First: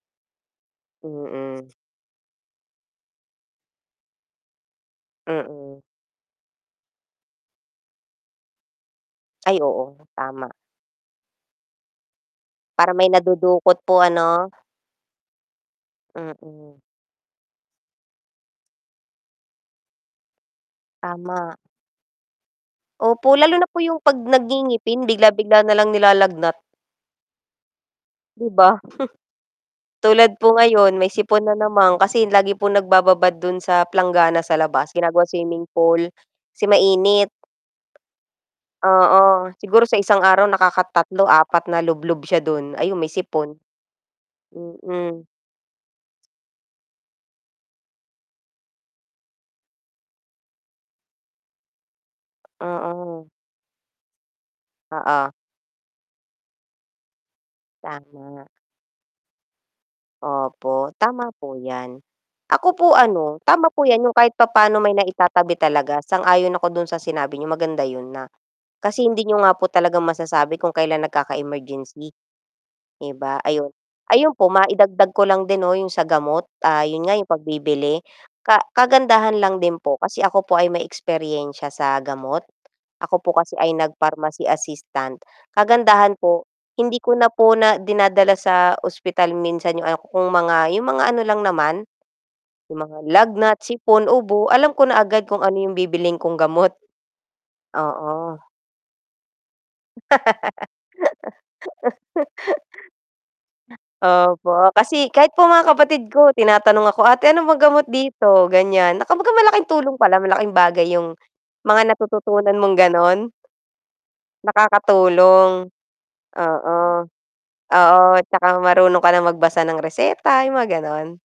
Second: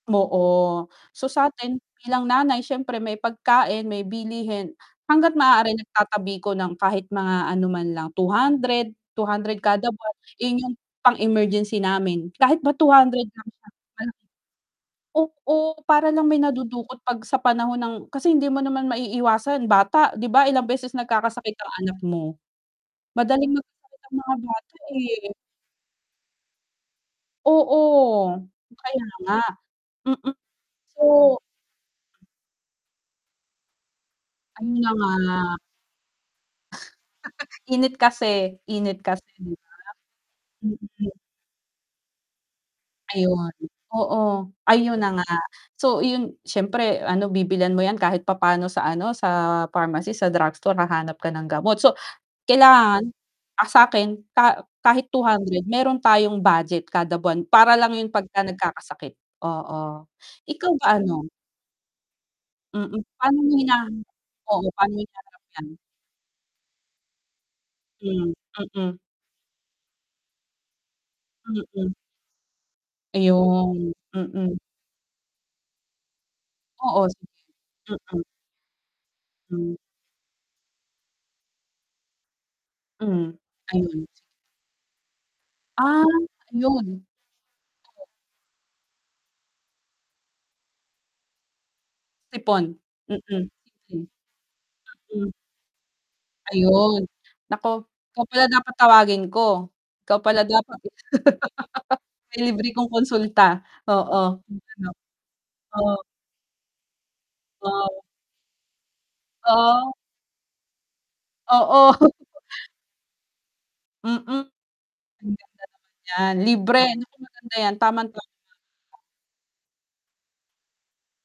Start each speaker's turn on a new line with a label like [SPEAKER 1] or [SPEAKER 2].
[SPEAKER 1] Oo, so
[SPEAKER 2] Mm.
[SPEAKER 1] sa'tin bilang nanay siyempre may pagkain, may bilihin, hangga't maaari
[SPEAKER 2] Mm.
[SPEAKER 1] nagtatabi ko ng kahit mga ano man lang 200, two
[SPEAKER 2] Ay
[SPEAKER 1] hundred kada
[SPEAKER 2] oo,
[SPEAKER 1] buwan,
[SPEAKER 2] tama.
[SPEAKER 1] eh, 'yung pang-emergency namin kahit ba two
[SPEAKER 2] Para may
[SPEAKER 1] hundred lang siya
[SPEAKER 2] nadudukot po
[SPEAKER 1] ano.
[SPEAKER 2] ano?
[SPEAKER 1] Oo, para lang may
[SPEAKER 2] Mm.
[SPEAKER 1] nadudukot 'pag sa panahon ng kasi hindi mo naman maiiwasan bata, 'di ba ilang beses nagkakasakit
[SPEAKER 2] Tama.
[SPEAKER 1] ang anak mo?
[SPEAKER 2] Opo,
[SPEAKER 1] Madaling
[SPEAKER 2] lalo na po
[SPEAKER 1] magkasakit
[SPEAKER 2] 'yung
[SPEAKER 1] ang
[SPEAKER 2] 'pag
[SPEAKER 1] mga bata
[SPEAKER 2] nag-ngingipin, bigla
[SPEAKER 1] eh.
[SPEAKER 2] bigla na lang nilalagnat.
[SPEAKER 1] Oo.
[SPEAKER 2] 'Di ba?
[SPEAKER 1] Kaya nga. Mm.
[SPEAKER 2] Tulad po ngayon
[SPEAKER 1] So
[SPEAKER 2] may sipon na naman, kasi lagi po nagbababad do'n sa planggana sa
[SPEAKER 1] Ano na
[SPEAKER 2] labas,
[SPEAKER 1] nga
[SPEAKER 2] ginagawa swimming pool, kasi mainit.
[SPEAKER 1] Init kasi, init kasi,
[SPEAKER 2] Oo,
[SPEAKER 1] 'di ba.
[SPEAKER 2] siguro sa isang araw nakaka
[SPEAKER 1] Mm.
[SPEAKER 2] 3, 4 na lublob siya do'n, ayon may
[SPEAKER 1] Ayon,
[SPEAKER 2] sipon.
[SPEAKER 1] oo, ayun na nga.
[SPEAKER 2] Mm.
[SPEAKER 1] So, iyon siyempre ano bibilhan mo 'yan kahit papaano sa ano sa pharmacy, sa drugstore, hahanap ka ng gamot, so kailangan,
[SPEAKER 2] Oo.
[SPEAKER 1] ah, sa'kin ka kahit
[SPEAKER 2] Oo.
[SPEAKER 1] 200 meron tayong budget kada buwan para lang 'yun 'pagka
[SPEAKER 2] Tama.
[SPEAKER 1] nagkakasakit, oo. ikaw
[SPEAKER 2] Opo,
[SPEAKER 1] ba ano?
[SPEAKER 2] tama po 'yan. Ako
[SPEAKER 1] Mm.
[SPEAKER 2] po
[SPEAKER 1] pa'no
[SPEAKER 2] ano
[SPEAKER 1] mo
[SPEAKER 2] tama
[SPEAKER 1] hinaha
[SPEAKER 2] po 'yan 'yung kahit
[SPEAKER 1] oo,
[SPEAKER 2] papaano
[SPEAKER 1] paano
[SPEAKER 2] may
[SPEAKER 1] mo hinaharap
[SPEAKER 2] naitatabi
[SPEAKER 1] 'yan?
[SPEAKER 2] talaga, sang-ayon ako do'n sa sinabi niyo, maganda yo'n na
[SPEAKER 1] Hmm. Mm.
[SPEAKER 2] kasi hindi niyo nga po talaga masasabi kung kailan
[SPEAKER 1] Mm.
[SPEAKER 2] nagkaka-emergency, 'di ba ayun.
[SPEAKER 1] Ayon.
[SPEAKER 2] Ayun po
[SPEAKER 1] Mm.
[SPEAKER 2] maidagdag ko lang din 'no 'yung sa gamot, ah,
[SPEAKER 1] Oo,
[SPEAKER 2] 'yun nga
[SPEAKER 1] sige.
[SPEAKER 2] 'yung pagbibili.
[SPEAKER 1] Mm.
[SPEAKER 2] Ka kagandahan lang
[SPEAKER 1] Hmm.
[SPEAKER 2] din po, kasi ako po ay may eksperyensya sa gamot. Ako
[SPEAKER 1] Hmm,
[SPEAKER 2] po kasi ay nag
[SPEAKER 1] ayun.
[SPEAKER 2] pharmacy assistant.
[SPEAKER 1] Ah,
[SPEAKER 2] Kagandahan po, hindi
[SPEAKER 1] 'yun.
[SPEAKER 2] ko na po na dinadala sa ospital minsan 'yung kung mga, 'yung mga ano lang naman,
[SPEAKER 1] Sipon,
[SPEAKER 2] 'yung mga
[SPEAKER 1] mm. Hmm.
[SPEAKER 2] lagnat, sipon, ubo. Alam ko na agad
[SPEAKER 1] Hmm.
[SPEAKER 2] kung ano 'yung bibilhin kong gamot.
[SPEAKER 1] Ayun, naku. Ikaw
[SPEAKER 2] Oo.
[SPEAKER 1] pala dapat tawagin ko, ikaw pala dapat, eh. May libre kong konsulta. Oo,
[SPEAKER 2] Opo,
[SPEAKER 1] ano.
[SPEAKER 2] kasi kahit po mga
[SPEAKER 1] Oo.
[SPEAKER 2] kapatid ko tinatanong ako, "ate, ano pong gamot
[SPEAKER 1] Wow.
[SPEAKER 2] dito?", ganiyan. Na kumbaga malaking
[SPEAKER 1] Oo.
[SPEAKER 2] tulong pala, malaking bagay 'yung
[SPEAKER 1] Oo.
[SPEAKER 2] mga natututunan mong gano'n.
[SPEAKER 1] Mm. Ang ganda
[SPEAKER 2] Nakakatulong.
[SPEAKER 1] nun. 'Yan
[SPEAKER 2] Oo.
[SPEAKER 1] libre, naku maganda 'yan,
[SPEAKER 2] Oo,
[SPEAKER 1] tamang-tama
[SPEAKER 2] 'tsaka
[SPEAKER 1] pa.
[SPEAKER 2] marunong ka rin magbasa ng reseta, 'yung mga gano'n.